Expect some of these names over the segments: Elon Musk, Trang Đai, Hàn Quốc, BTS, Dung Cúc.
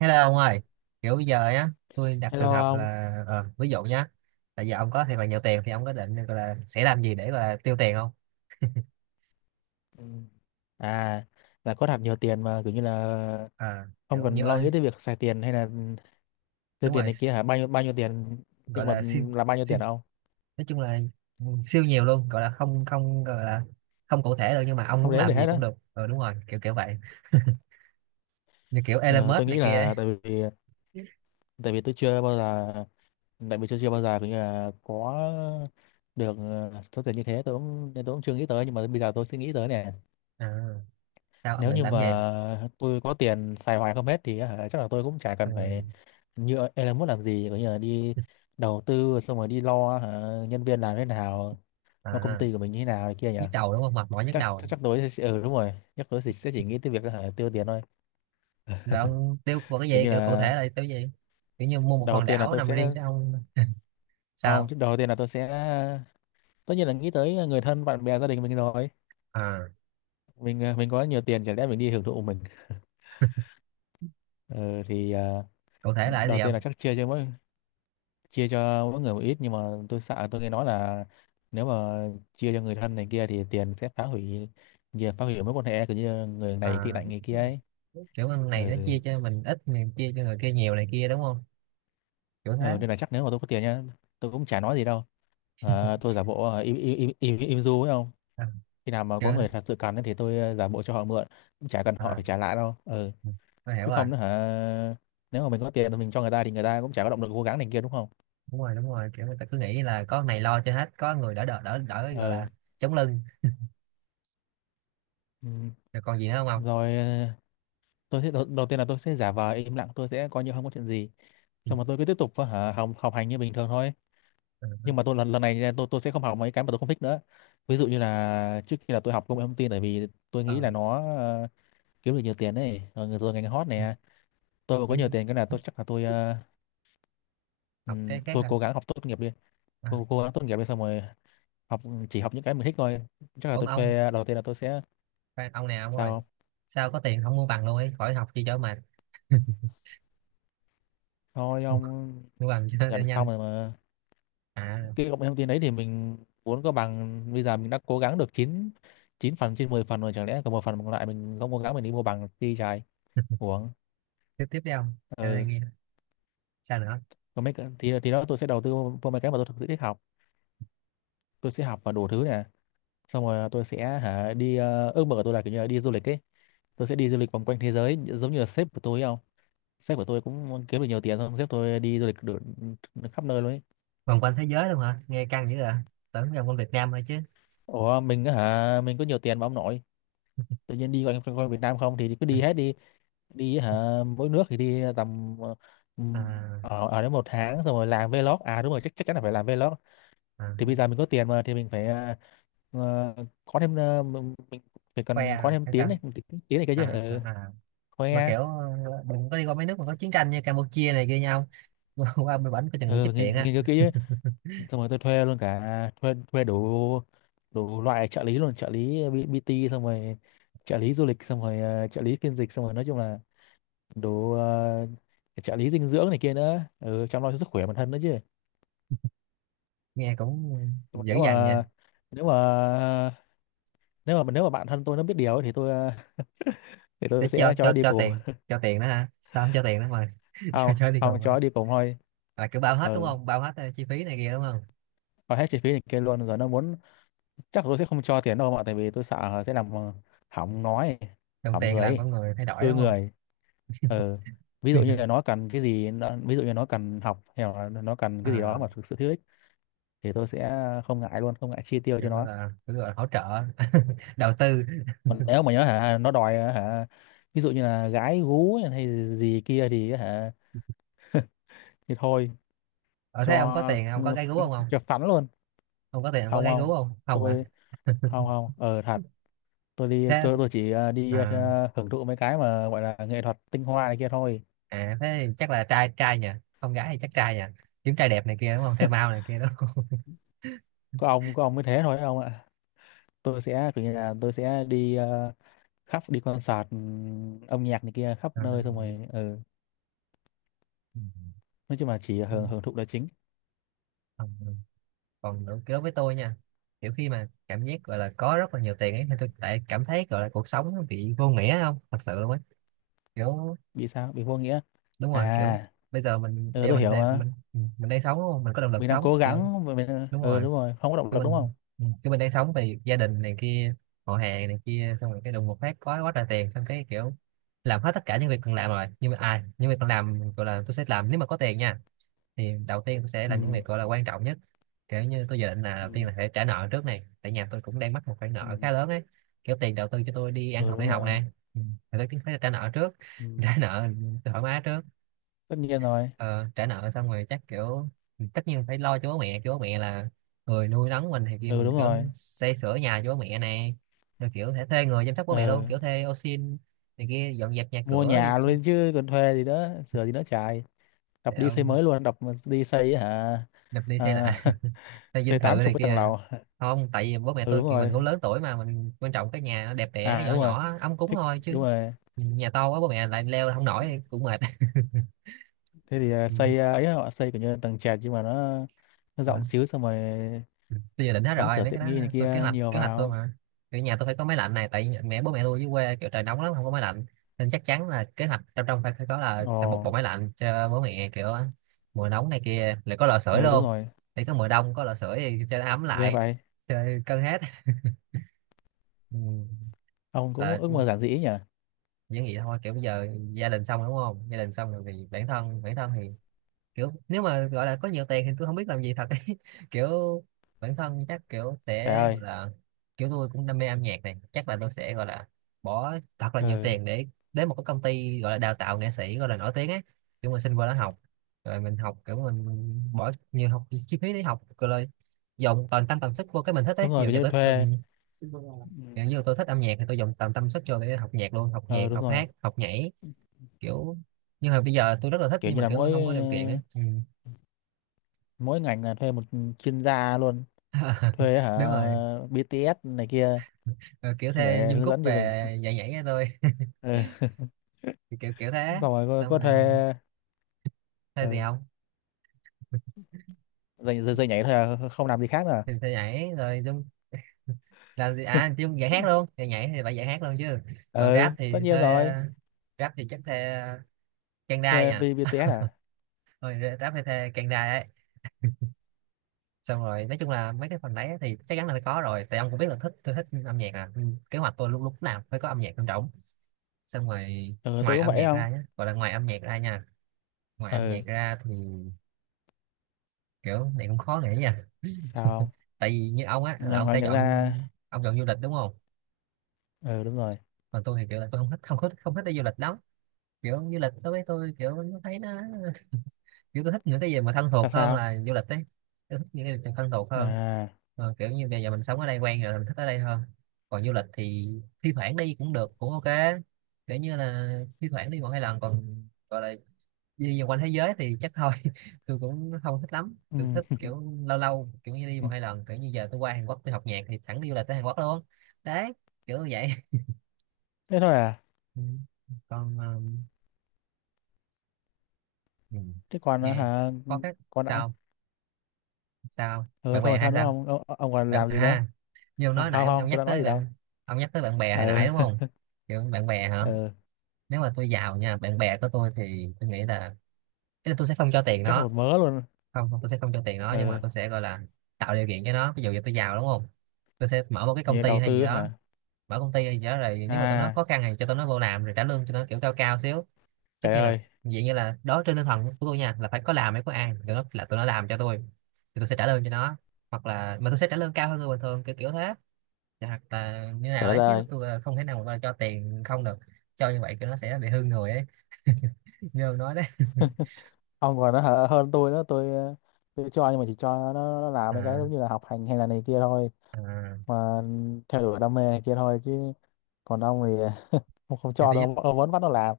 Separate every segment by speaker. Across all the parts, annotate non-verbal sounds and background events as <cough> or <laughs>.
Speaker 1: Hello ông ơi, kiểu bây giờ á, tôi đặt trường
Speaker 2: Hello
Speaker 1: hợp
Speaker 2: ông.
Speaker 1: là ví dụ nhá, là giờ ông có thiệt là nhiều tiền thì ông có định gọi là sẽ làm gì để gọi là tiêu tiền không?
Speaker 2: Ừ. À, là có thật nhiều tiền mà kiểu như là
Speaker 1: À,
Speaker 2: không
Speaker 1: kiểu như
Speaker 2: cần lo
Speaker 1: ơi,
Speaker 2: nghĩ tới việc xài tiền hay là tiêu
Speaker 1: đúng
Speaker 2: tiền
Speaker 1: rồi,
Speaker 2: này kia hả? Bao nhiêu tiền
Speaker 1: gọi
Speaker 2: nhưng mà
Speaker 1: là siêu
Speaker 2: là bao nhiêu
Speaker 1: siêu
Speaker 2: tiền hả ông?
Speaker 1: nói chung là ừ, siêu nhiều luôn, gọi là không không gọi là không cụ thể được nhưng mà ông
Speaker 2: Không
Speaker 1: muốn
Speaker 2: đếm được
Speaker 1: làm gì
Speaker 2: hết đó.
Speaker 1: cũng được. Ờ đúng rồi, kiểu kiểu vậy. Như kiểu Elon
Speaker 2: Ờ,
Speaker 1: Musk
Speaker 2: tôi
Speaker 1: này
Speaker 2: nghĩ
Speaker 1: kia ấy.
Speaker 2: là tại vì tôi chưa bao giờ tại vì tôi chưa bao giờ kiểu như là có được số tiền như thế tôi cũng nên tôi cũng chưa nghĩ tới, nhưng mà bây giờ tôi sẽ nghĩ tới nè.
Speaker 1: À, sao ông
Speaker 2: Nếu
Speaker 1: định
Speaker 2: như
Speaker 1: làm gì?
Speaker 2: mà tôi có tiền xài hoài không hết thì hả, chắc là tôi cũng chả
Speaker 1: Ừ,
Speaker 2: cần phải như Elon Musk, làm gì có nghĩa là đi đầu tư xong rồi đi lo hả, nhân viên làm thế nào, lo công
Speaker 1: à,
Speaker 2: ty của mình như thế nào này kia nhỉ.
Speaker 1: nhức đầu đúng không? Mệt mỏi nhức
Speaker 2: chắc
Speaker 1: đầu.
Speaker 2: chắc, chắc tôi sẽ, ừ đúng rồi, chắc tôi sẽ chỉ nghĩ tới việc là hả, tiêu tiền thôi.
Speaker 1: Là ông tiêu vào cái
Speaker 2: Kiểu
Speaker 1: gì?
Speaker 2: như
Speaker 1: Kiểu cụ thể
Speaker 2: là
Speaker 1: là tiêu gì? Kiểu như mua một
Speaker 2: đầu
Speaker 1: hòn
Speaker 2: tiên là
Speaker 1: đảo
Speaker 2: tôi
Speaker 1: nằm
Speaker 2: sẽ
Speaker 1: riêng cho ông
Speaker 2: không,
Speaker 1: sao?
Speaker 2: chứ đầu tiên là tôi sẽ tất nhiên là nghĩ tới người thân bạn bè gia đình mình rồi.
Speaker 1: À,
Speaker 2: Mình à, mình có nhiều tiền chả lẽ mình đi hưởng thụ mình. Ừ, thì
Speaker 1: cụ thể là cái
Speaker 2: đầu
Speaker 1: gì
Speaker 2: tiên
Speaker 1: không?
Speaker 2: là chắc chia cho mỗi người một ít, nhưng mà tôi sợ, tôi nghe nói là nếu mà chia cho người thân này kia thì tiền sẽ phá hủy nhiều, phá hủy mối quan hệ, kiểu như người này tị
Speaker 1: À,
Speaker 2: nạnh người kia ấy.
Speaker 1: kiểu con
Speaker 2: Ừ.
Speaker 1: này nó chia cho mình ít mình chia cho người kia nhiều này kia đúng không, kiểu thế.
Speaker 2: Ừ nên là chắc nếu mà tôi có tiền nhá, tôi cũng chả nói gì đâu. Ờ, tôi giả bộ im im im im, im du ấy không.
Speaker 1: À,
Speaker 2: Khi nào mà có
Speaker 1: chưa.
Speaker 2: người thật sự cần ấy thì tôi giả bộ cho họ mượn, cũng chả cần họ
Speaker 1: À,
Speaker 2: phải trả lại đâu. Ừ,
Speaker 1: ừ, tôi hiểu
Speaker 2: chứ
Speaker 1: rồi.
Speaker 2: không nữa hả, nếu mà mình có tiền thì mình cho người ta, thì người ta cũng chả có động lực cố gắng này kia đúng không.
Speaker 1: Đúng rồi đúng rồi, kiểu người ta cứ nghĩ là có con này lo cho hết, có người đỡ đỡ đỡ đỡ gọi
Speaker 2: Ừ.
Speaker 1: là chống lưng.
Speaker 2: Ừ.
Speaker 1: Rồi còn gì nữa không ông?
Speaker 2: Rồi tôi sẽ đầu tiên là tôi sẽ giả vờ im lặng, tôi sẽ coi như không có chuyện gì,
Speaker 1: Ừ.
Speaker 2: xong rồi tôi cứ tiếp tục học học hành như bình thường thôi.
Speaker 1: Ờ,
Speaker 2: Nhưng mà tôi lần lần này nha, tôi sẽ không học mấy cái mà tôi không thích nữa. Ví dụ như là trước kia là tôi học công nghệ thông tin bởi vì tôi nghĩ
Speaker 1: ờ.
Speaker 2: là nó kiếm được nhiều tiền ấy, rồi ngành hot này. Tôi mà có nhiều tiền cái là tôi chắc là tôi
Speaker 1: Học cái khác
Speaker 2: tôi
Speaker 1: hả?
Speaker 2: cố gắng học tốt nghiệp đi.
Speaker 1: À,
Speaker 2: Cố gắng tốt nghiệp đi xong rồi học, chỉ học những cái mình thích thôi. Chắc là
Speaker 1: ốm
Speaker 2: tôi
Speaker 1: ông.
Speaker 2: thuê, đầu tiên là tôi sẽ
Speaker 1: Khoan, ông nào ông ơi?
Speaker 2: sao không?
Speaker 1: Sao có tiền không mua bằng luôn ấy, khỏi học chi cho mệt. <laughs>
Speaker 2: Thôi
Speaker 1: Mua,
Speaker 2: ông,
Speaker 1: mua bằng cho nó
Speaker 2: gần
Speaker 1: nhanh.
Speaker 2: xong rồi mà.
Speaker 1: À,
Speaker 2: Cái công nghệ thông tin đấy thì mình muốn có bằng, bây giờ mình đã cố gắng được 9 9 phần trên 10 phần rồi, chẳng lẽ còn một phần còn lại mình không cố gắng, mình đi mua bằng đi, trái uổng.
Speaker 1: tiếp tiếp đi ông, cho tôi
Speaker 2: Ừ,
Speaker 1: nghe, sao nữa?
Speaker 2: còn mấy thì đó tôi sẽ đầu tư vào mấy cái mà tôi thực sự thích học. Tôi sẽ học và đủ thứ nè. Xong rồi tôi sẽ hả đi, ước mơ của tôi là kiểu như là đi du lịch ấy. Tôi sẽ đi du lịch vòng quanh thế giới giống như là sếp của tôi ấy không. Sếp của tôi cũng kiếm được nhiều tiền, xong sếp tôi đi du lịch được khắp nơi luôn ấy.
Speaker 1: Vòng quanh thế giới luôn hả, nghe căng dữ à, tưởng vòng quanh Việt Nam thôi chứ.
Speaker 2: Ủa mình á hả, mình có nhiều tiền mà ông nội, tự nhiên đi quanh quanh quanh Việt Nam không thì cứ đi hết đi. Đi hả mỗi nước thì đi tầm, ừ,
Speaker 1: À,
Speaker 2: ở ở đến một tháng xong rồi làm vlog. À đúng rồi, chắc chắc chắn là phải làm vlog.
Speaker 1: à,
Speaker 2: Thì bây giờ mình có tiền mà thì mình phải ờ, có thêm, mình phải
Speaker 1: khoe
Speaker 2: cần có
Speaker 1: à,
Speaker 2: thêm
Speaker 1: hay
Speaker 2: tiếng
Speaker 1: sao?
Speaker 2: này tiếng này cái chứ.
Speaker 1: À,
Speaker 2: Ừ,
Speaker 1: à, à. Mà
Speaker 2: khoe.
Speaker 1: kiểu đừng có đi qua mấy nước mà có chiến tranh như Campuchia này kia nhau. <laughs> Qua bên bển có chừng bị
Speaker 2: Ừ,
Speaker 1: chích điện á.
Speaker 2: nghiên cứu kỹ chứ. Xong rồi tôi thuê luôn, cả thuê, đủ đủ loại trợ lý luôn. Trợ lý BT xong rồi trợ lý du lịch, xong rồi trợ lý phiên dịch, xong rồi nói chung là đủ, trợ lý dinh dưỡng này kia nữa, ừ, chăm lo cho sức khỏe bản thân nữa chứ.
Speaker 1: Nghe cũng
Speaker 2: Nhưng mà
Speaker 1: dữ dằn nha.
Speaker 2: nếu mà nếu mà bạn thân tôi nó biết điều ấy, thì tôi thì
Speaker 1: Để
Speaker 2: tôi
Speaker 1: cho
Speaker 2: sẽ cho nó đi cùng.
Speaker 1: tiền, cho tiền đó hả, sao không cho tiền đó mà <laughs> cho
Speaker 2: Không
Speaker 1: cho đi
Speaker 2: không,
Speaker 1: cùng
Speaker 2: cho
Speaker 1: mà.
Speaker 2: nó đi cùng thôi.
Speaker 1: Là cứ bao hết đúng
Speaker 2: Ừ,
Speaker 1: không, bao hết chi phí này kia đúng không?
Speaker 2: và hết chi phí này kia luôn, rồi nó muốn. Chắc là tôi sẽ không cho tiền đâu, mà tại vì tôi sợ sẽ làm hỏng nói,
Speaker 1: Đồng
Speaker 2: hỏng
Speaker 1: tiền
Speaker 2: người
Speaker 1: làm
Speaker 2: ấy,
Speaker 1: con người thay đổi
Speaker 2: hư
Speaker 1: đúng không?
Speaker 2: người. Ừ, ví dụ như là
Speaker 1: <laughs>
Speaker 2: nó cần cái gì ví dụ như nó cần học hay là nó cần cái gì đó
Speaker 1: À,
Speaker 2: mà thực sự thiếu ích, thì tôi sẽ không ngại luôn, không ngại chi tiêu cho
Speaker 1: kiểu gọi
Speaker 2: nó.
Speaker 1: là hỗ trợ. <laughs> Đầu tư.
Speaker 2: Còn nếu mà nhớ hả nó đòi hả, ví dụ như là gái gú hay gì kia thì hả thì thôi,
Speaker 1: Ở thế ông có
Speaker 2: cho
Speaker 1: tiền ông có gái gú không không?
Speaker 2: cho phắn luôn.
Speaker 1: Không có tiền không có
Speaker 2: Không
Speaker 1: gái gú
Speaker 2: không,
Speaker 1: không không à?
Speaker 2: tôi không không thật. Tôi đi,
Speaker 1: Thế.
Speaker 2: tôi chỉ đi
Speaker 1: À,
Speaker 2: hưởng thụ mấy cái mà gọi là nghệ thuật tinh hoa này kia thôi.
Speaker 1: à thế thì chắc là trai trai nhỉ, không gái thì chắc trai nhỉ, kiếm trai đẹp này kia đúng không, trai mau này kia đúng không? <laughs>
Speaker 2: Có ông, có ông mới thế thôi ông ạ. Tôi sẽ kiểu như là tôi sẽ đi khắp, đi concert âm nhạc này kia khắp
Speaker 1: À,
Speaker 2: nơi xong rồi ừ.
Speaker 1: ừ,
Speaker 2: Nói chung là chỉ
Speaker 1: ừ,
Speaker 2: hưởng hưởng thụ là chính.
Speaker 1: ừ. Còn đối đối với tôi nha, kiểu khi mà cảm giác gọi là có rất là nhiều tiền ấy thì tôi lại cảm thấy gọi là cuộc sống nó bị vô nghĩa không thật sự luôn ấy, kiểu
Speaker 2: Bị sao, bị vô nghĩa?
Speaker 1: đúng rồi. Kiểu
Speaker 2: À ừ,
Speaker 1: bây giờ
Speaker 2: tôi hiểu mà.
Speaker 1: mình đang sống đúng không, mình có động lực
Speaker 2: Mình đang
Speaker 1: sống,
Speaker 2: cố
Speaker 1: kiểu
Speaker 2: gắng mà mình,
Speaker 1: đúng
Speaker 2: ừ,
Speaker 1: rồi.
Speaker 2: đúng rồi, không có động
Speaker 1: cái
Speaker 2: lực đúng
Speaker 1: mình
Speaker 2: không.
Speaker 1: cái mình đang sống thì gia đình này kia, họ hàng này kia, xong rồi cái đùng một phát có quá trời tiền, xong cái kiểu làm hết tất cả những việc cần làm rồi, nhưng mà à, những việc cần làm gọi là tôi sẽ làm nếu mà có tiền nha, thì đầu tiên tôi sẽ làm những
Speaker 2: Ừ.
Speaker 1: việc gọi là quan trọng nhất. Kiểu như tôi dự định là
Speaker 2: Ừ.
Speaker 1: đầu tiên là phải trả nợ trước này, tại nhà tôi cũng đang mắc một khoản
Speaker 2: Ừ,
Speaker 1: nợ khá lớn ấy, kiểu tiền đầu tư cho tôi đi ăn
Speaker 2: ừ
Speaker 1: học
Speaker 2: đúng
Speaker 1: đại học
Speaker 2: rồi.
Speaker 1: nè. Ừ, thì tôi cũng phải trả nợ trước.
Speaker 2: Ừ.
Speaker 1: <laughs> Trả nợ thoải mái trước.
Speaker 2: Tất nhiên rồi.
Speaker 1: Ờ, Trả nợ xong rồi chắc kiểu tất nhiên phải lo cho bố mẹ chứ, bố mẹ là người nuôi nấng mình, thì kia
Speaker 2: Ừ
Speaker 1: mình
Speaker 2: đúng
Speaker 1: kiểu
Speaker 2: rồi.
Speaker 1: xây sửa nhà cho bố mẹ này, rồi kiểu thể thuê người chăm sóc bố mẹ luôn,
Speaker 2: Ừ.
Speaker 1: kiểu thuê ô sin này kia dọn dẹp nhà
Speaker 2: Mua
Speaker 1: cửa gì
Speaker 2: nhà
Speaker 1: chứ.
Speaker 2: luôn chứ còn thuê gì đó sửa gì đó chạy, đập
Speaker 1: Để
Speaker 2: đi xây
Speaker 1: ông
Speaker 2: mới luôn, đập mà đi xây hả.
Speaker 1: đập đi xây
Speaker 2: À,
Speaker 1: lại
Speaker 2: <laughs>
Speaker 1: <laughs> thuê
Speaker 2: xây
Speaker 1: dinh thự
Speaker 2: tám chục
Speaker 1: này
Speaker 2: cái tầng
Speaker 1: kia.
Speaker 2: lầu.
Speaker 1: Không, tại vì bố mẹ
Speaker 2: Ừ
Speaker 1: tôi
Speaker 2: đúng
Speaker 1: kiểu mình
Speaker 2: rồi.
Speaker 1: cũng lớn tuổi mà, mình quan trọng cái nhà nó đẹp đẽ
Speaker 2: À
Speaker 1: nhỏ
Speaker 2: đúng rồi,
Speaker 1: nhỏ ấm cúng
Speaker 2: thích,
Speaker 1: thôi
Speaker 2: đúng
Speaker 1: chứ,
Speaker 2: rồi.
Speaker 1: nhà to quá bố mẹ lại leo không nổi thì cũng mệt. <laughs>
Speaker 2: Thế thì xây ấy họ xây kiểu như là tầng trệt, nhưng mà nó
Speaker 1: Ừ.
Speaker 2: rộng xíu xong rồi
Speaker 1: Tôi dự định hết
Speaker 2: sắm
Speaker 1: rồi
Speaker 2: sửa
Speaker 1: mấy cái
Speaker 2: tiện
Speaker 1: đó,
Speaker 2: nghi này
Speaker 1: tôi
Speaker 2: kia nhiều
Speaker 1: kế hoạch tôi
Speaker 2: vào.
Speaker 1: mà. Kiểu nhà tôi phải có máy lạnh này, tại mẹ bố mẹ tôi dưới quê kiểu trời nóng lắm không có máy lạnh, nên chắc chắn là kế hoạch trong trong phải phải có là
Speaker 2: Ồ.
Speaker 1: phải một bộ máy lạnh cho bố mẹ, kiểu mùa nóng này kia lại có lò sưởi
Speaker 2: Ừ đúng
Speaker 1: luôn,
Speaker 2: rồi.
Speaker 1: để có mùa đông có lò sưởi thì cho nó ấm
Speaker 2: Ghê
Speaker 1: lại,
Speaker 2: vậy.
Speaker 1: chơi cân hết. Ừ.
Speaker 2: Ông cũng
Speaker 1: Là
Speaker 2: ước mơ giản dĩ nhỉ.
Speaker 1: những gì thôi, kiểu bây giờ gia đình xong rồi đúng không, gia đình xong rồi thì bản thân, bản thân thì kiểu nếu mà gọi là có nhiều tiền thì tôi không biết làm gì thật ấy. <laughs> Kiểu bản thân chắc kiểu
Speaker 2: Trời
Speaker 1: sẽ gọi
Speaker 2: ơi.
Speaker 1: là kiểu tôi cũng đam mê âm nhạc này, chắc là tôi sẽ gọi là bỏ thật là nhiều
Speaker 2: Ừ
Speaker 1: tiền để đến một cái công ty gọi là đào tạo nghệ sĩ gọi là nổi tiếng ấy, kiểu mình xin vô đó học, rồi mình học kiểu mình bỏ nhiều học chi phí để học, rồi là dồn toàn tâm toàn sức vô cái mình thích
Speaker 2: đúng
Speaker 1: ấy,
Speaker 2: rồi,
Speaker 1: nhiều
Speaker 2: kiểu
Speaker 1: giờ
Speaker 2: như
Speaker 1: tới tôi,
Speaker 2: thuê. Ừ.
Speaker 1: kiểu như tôi thích âm nhạc thì tôi dồn toàn tâm sức vô để học nhạc luôn, học nhạc
Speaker 2: Ờ đúng
Speaker 1: học
Speaker 2: rồi,
Speaker 1: hát học nhảy kiểu, nhưng mà bây giờ tôi rất là thích
Speaker 2: kiểu
Speaker 1: nhưng
Speaker 2: như
Speaker 1: mà
Speaker 2: là
Speaker 1: kiểu tôi
Speaker 2: mỗi
Speaker 1: không có điều kiện ấy, ừ.
Speaker 2: mỗi ngành là thuê một chuyên gia luôn.
Speaker 1: <laughs>
Speaker 2: Thuê hả,
Speaker 1: Đúng rồi.
Speaker 2: BTS này kia
Speaker 1: Ờ, kiểu thuê
Speaker 2: để
Speaker 1: Dung
Speaker 2: hướng
Speaker 1: Cúc
Speaker 2: dẫn cho mình.
Speaker 1: về nhảy nhảy cho tôi,
Speaker 2: Ừ.
Speaker 1: kiểu kiểu thế.
Speaker 2: Xong rồi
Speaker 1: Xong
Speaker 2: có
Speaker 1: rồi
Speaker 2: thuê.
Speaker 1: thuê gì
Speaker 2: Ừ.
Speaker 1: không?
Speaker 2: Dạy nhảy thôi à, không làm gì khác nữa à?
Speaker 1: Thì thuê nhảy rồi Dung làm gì à, Dung dạy hát luôn, nhảy nhảy thì phải dạy hát luôn chứ. Còn
Speaker 2: Ừ tất nhiên rồi.
Speaker 1: rap thì chắc thuê Trang Đai
Speaker 2: Thuê
Speaker 1: nha,
Speaker 2: vì BTS à.
Speaker 1: rồi rap thì thuê Trang Đai ấy. Xong rồi nói chung là mấy cái phần đấy thì chắc chắn là phải có rồi, tại ông cũng biết là thích, tôi thích âm nhạc à. Ừ, kế hoạch tôi lúc lúc nào phải có âm nhạc trong rỗng, xong rồi
Speaker 2: Ừ, tôi
Speaker 1: ngoài
Speaker 2: cũng
Speaker 1: âm
Speaker 2: vậy
Speaker 1: nhạc
Speaker 2: không.
Speaker 1: ra nhé, gọi là ngoài âm nhạc ra nha, ngoài âm
Speaker 2: Ừ.
Speaker 1: nhạc ra thì kiểu này cũng khó nghĩ nha.
Speaker 2: Sao?
Speaker 1: Tại vì như ông á là ông
Speaker 2: Ngoài
Speaker 1: sẽ
Speaker 2: nhạc
Speaker 1: chọn,
Speaker 2: ra.
Speaker 1: ông chọn du lịch đúng không?
Speaker 2: Ừ đúng rồi.
Speaker 1: Còn tôi thì kiểu là tôi không thích không thích không thích đi du lịch lắm, kiểu du lịch đối với tôi kiểu nó thấy nó kiểu tôi thích những cái gì mà thân
Speaker 2: Sao
Speaker 1: thuộc hơn
Speaker 2: sao?
Speaker 1: là du lịch đấy, tôi thích những cái gì thân thuộc hơn.
Speaker 2: À.
Speaker 1: Ờ, kiểu như bây giờ mình sống ở đây quen rồi mình thích ở đây hơn, còn du lịch thì thi thoảng đi cũng được cũng ok, kiểu như là thi thoảng đi một hai lần, còn gọi là đi vòng quanh thế giới thì chắc thôi <laughs> tôi cũng không thích lắm, tôi thích
Speaker 2: Ừ.
Speaker 1: kiểu lâu lâu kiểu như đi một hai
Speaker 2: <laughs>
Speaker 1: lần, kiểu như giờ tôi qua Hàn Quốc tôi học nhạc thì thẳng đi du lịch tới Hàn Quốc luôn đấy, kiểu như vậy. <laughs>
Speaker 2: Thế thôi à?
Speaker 1: Ừ. Còn ừ,
Speaker 2: Thế còn ờ,
Speaker 1: nghe
Speaker 2: hả
Speaker 1: có cái,
Speaker 2: còn đã?
Speaker 1: sao sao,
Speaker 2: Ừ
Speaker 1: bạn
Speaker 2: xong
Speaker 1: bè
Speaker 2: rồi
Speaker 1: hay
Speaker 2: sao nữa
Speaker 1: sao?
Speaker 2: không ông, ông còn
Speaker 1: Bạn
Speaker 2: làm gì nữa.
Speaker 1: à? Như ông
Speaker 2: Không
Speaker 1: nói nãy ông,
Speaker 2: không,
Speaker 1: ông
Speaker 2: tôi
Speaker 1: nhắc
Speaker 2: đã nói
Speaker 1: tới
Speaker 2: gì đâu.
Speaker 1: bạn, ông nhắc tới bạn bè hồi nãy đúng
Speaker 2: Ừ.
Speaker 1: không? Kiểu bạn bè
Speaker 2: <laughs>
Speaker 1: hả?
Speaker 2: Ừ,
Speaker 1: Nếu mà tôi giàu nha, bạn bè của tôi thì tôi nghĩ là, ý là tôi sẽ không cho tiền
Speaker 2: chắc
Speaker 1: nó.
Speaker 2: một mớ luôn.
Speaker 1: Không không, tôi sẽ không cho tiền nó, nhưng mà
Speaker 2: Ừ.
Speaker 1: tôi sẽ gọi là tạo điều kiện cho nó, ví dụ như tôi giàu đúng không, tôi sẽ mở một cái công
Speaker 2: Như
Speaker 1: ty
Speaker 2: đầu
Speaker 1: hay gì
Speaker 2: tư
Speaker 1: đó,
Speaker 2: hả?
Speaker 1: mở công ty hay gì đó rồi nếu mà tụi nó
Speaker 2: À,
Speaker 1: khó khăn thì cho tụi nó vô làm, rồi trả lương cho nó kiểu cao cao xíu. Tất
Speaker 2: trời
Speaker 1: nhiên là
Speaker 2: ơi,
Speaker 1: vậy, như là đó trên tinh thần của tôi nha, là phải có làm mới có ăn, tụi nó là tụi nó làm cho tôi thì tôi sẽ trả lương cho nó, hoặc là mà tôi sẽ trả lương cao hơn người bình thường kiểu kiểu thế. Dạ, hoặc là như nào
Speaker 2: trời đất
Speaker 1: đấy chứ
Speaker 2: ơi.
Speaker 1: tôi không thể nào mà cho tiền không được, cho như vậy thì nó sẽ bị hư người ấy, như ông nói đấy.
Speaker 2: Ông còn nó hở hơn tôi nữa, tôi tôi cho nhưng mà chỉ cho nó làm
Speaker 1: <laughs>
Speaker 2: mấy cái
Speaker 1: À,
Speaker 2: giống như là học hành hay là này kia thôi,
Speaker 1: à.
Speaker 2: mà theo đuổi đam mê này kia thôi chứ. Còn ông thì không, không
Speaker 1: Thì
Speaker 2: cho
Speaker 1: tôi
Speaker 2: đâu, ông vẫn bắt nó làm.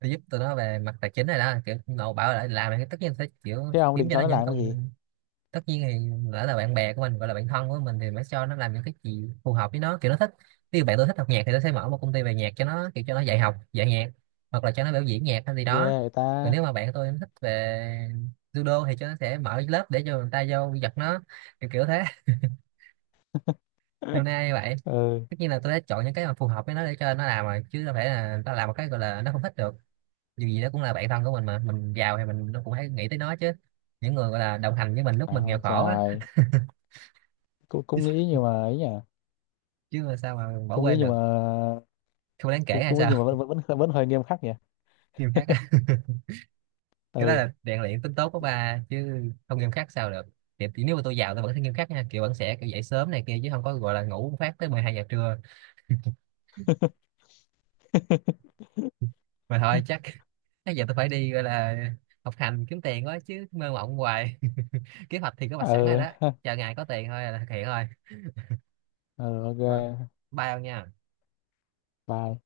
Speaker 1: nó giúp tụi nó về mặt tài chính này đó, kiểu nội bảo là làm thì tất nhiên sẽ kiểu
Speaker 2: Thế ông
Speaker 1: kiếm
Speaker 2: định
Speaker 1: cho
Speaker 2: cho
Speaker 1: nó
Speaker 2: nó
Speaker 1: những
Speaker 2: làm cái gì?
Speaker 1: công. Tất nhiên thì lỡ là bạn bè của mình gọi là bạn thân của mình thì mới cho nó làm những cái gì phù hợp với nó kiểu nó thích. Ví dụ bạn tôi thích học nhạc thì tôi sẽ mở một công ty về nhạc cho nó, kiểu cho nó dạy học dạy nhạc, hoặc là cho nó biểu diễn nhạc hay gì
Speaker 2: Ghê
Speaker 1: đó.
Speaker 2: người ta.
Speaker 1: Còn nếu mà bạn tôi thích về judo thì cho nó sẽ mở lớp để cho người ta vô giật nó, kiểu kiểu thế. <laughs> Hôm nay như
Speaker 2: <laughs>
Speaker 1: vậy.
Speaker 2: Ừ,
Speaker 1: Tất nhiên là tôi đã chọn những cái mà phù hợp với nó để cho nó làm rồi, chứ đâu phải là nó làm một cái gọi là nó không thích được, dù gì đó cũng là bạn thân của mình mà, mình giàu thì mình nó cũng phải nghĩ tới nó chứ, những người gọi là đồng hành với mình lúc
Speaker 2: à,
Speaker 1: mình nghèo
Speaker 2: ôi
Speaker 1: khổ á.
Speaker 2: trời, cũng
Speaker 1: <laughs> Chứ
Speaker 2: cũng nghĩ
Speaker 1: sao,
Speaker 2: nhưng mà ấy nhỉ,
Speaker 1: chứ mà sao mà bỏ
Speaker 2: cũng nghĩ
Speaker 1: quên
Speaker 2: nhưng
Speaker 1: được,
Speaker 2: mà
Speaker 1: không đáng kể
Speaker 2: cũng
Speaker 1: hay
Speaker 2: cũng nghĩ
Speaker 1: sao?
Speaker 2: nhưng mà vẫn hơi nghiêm khắc nhỉ.
Speaker 1: <laughs> Nghiêm khắc á. <laughs> Cái đó
Speaker 2: Ừ.
Speaker 1: là rèn luyện tính tốt của ba chứ, không nghiêm khắc sao được. Thì nếu mà tôi giàu tôi vẫn sẽ nghiêm khắc nha, kiểu vẫn sẽ kiểu dậy sớm này kia chứ không có gọi là ngủ một phát tới 12 giờ trưa.
Speaker 2: <laughs>
Speaker 1: <laughs> Mà thôi chắc <laughs> bây giờ tôi phải đi gọi là học hành kiếm tiền quá chứ mơ mộng hoài. <laughs> Kế hoạch thì có mặt sẵn rồi
Speaker 2: Ừ.
Speaker 1: đó,
Speaker 2: <laughs>
Speaker 1: chờ ngày có tiền thôi là thực hiện thôi.
Speaker 2: Ừ ok,
Speaker 1: Thôi, bye ông nha.
Speaker 2: bye.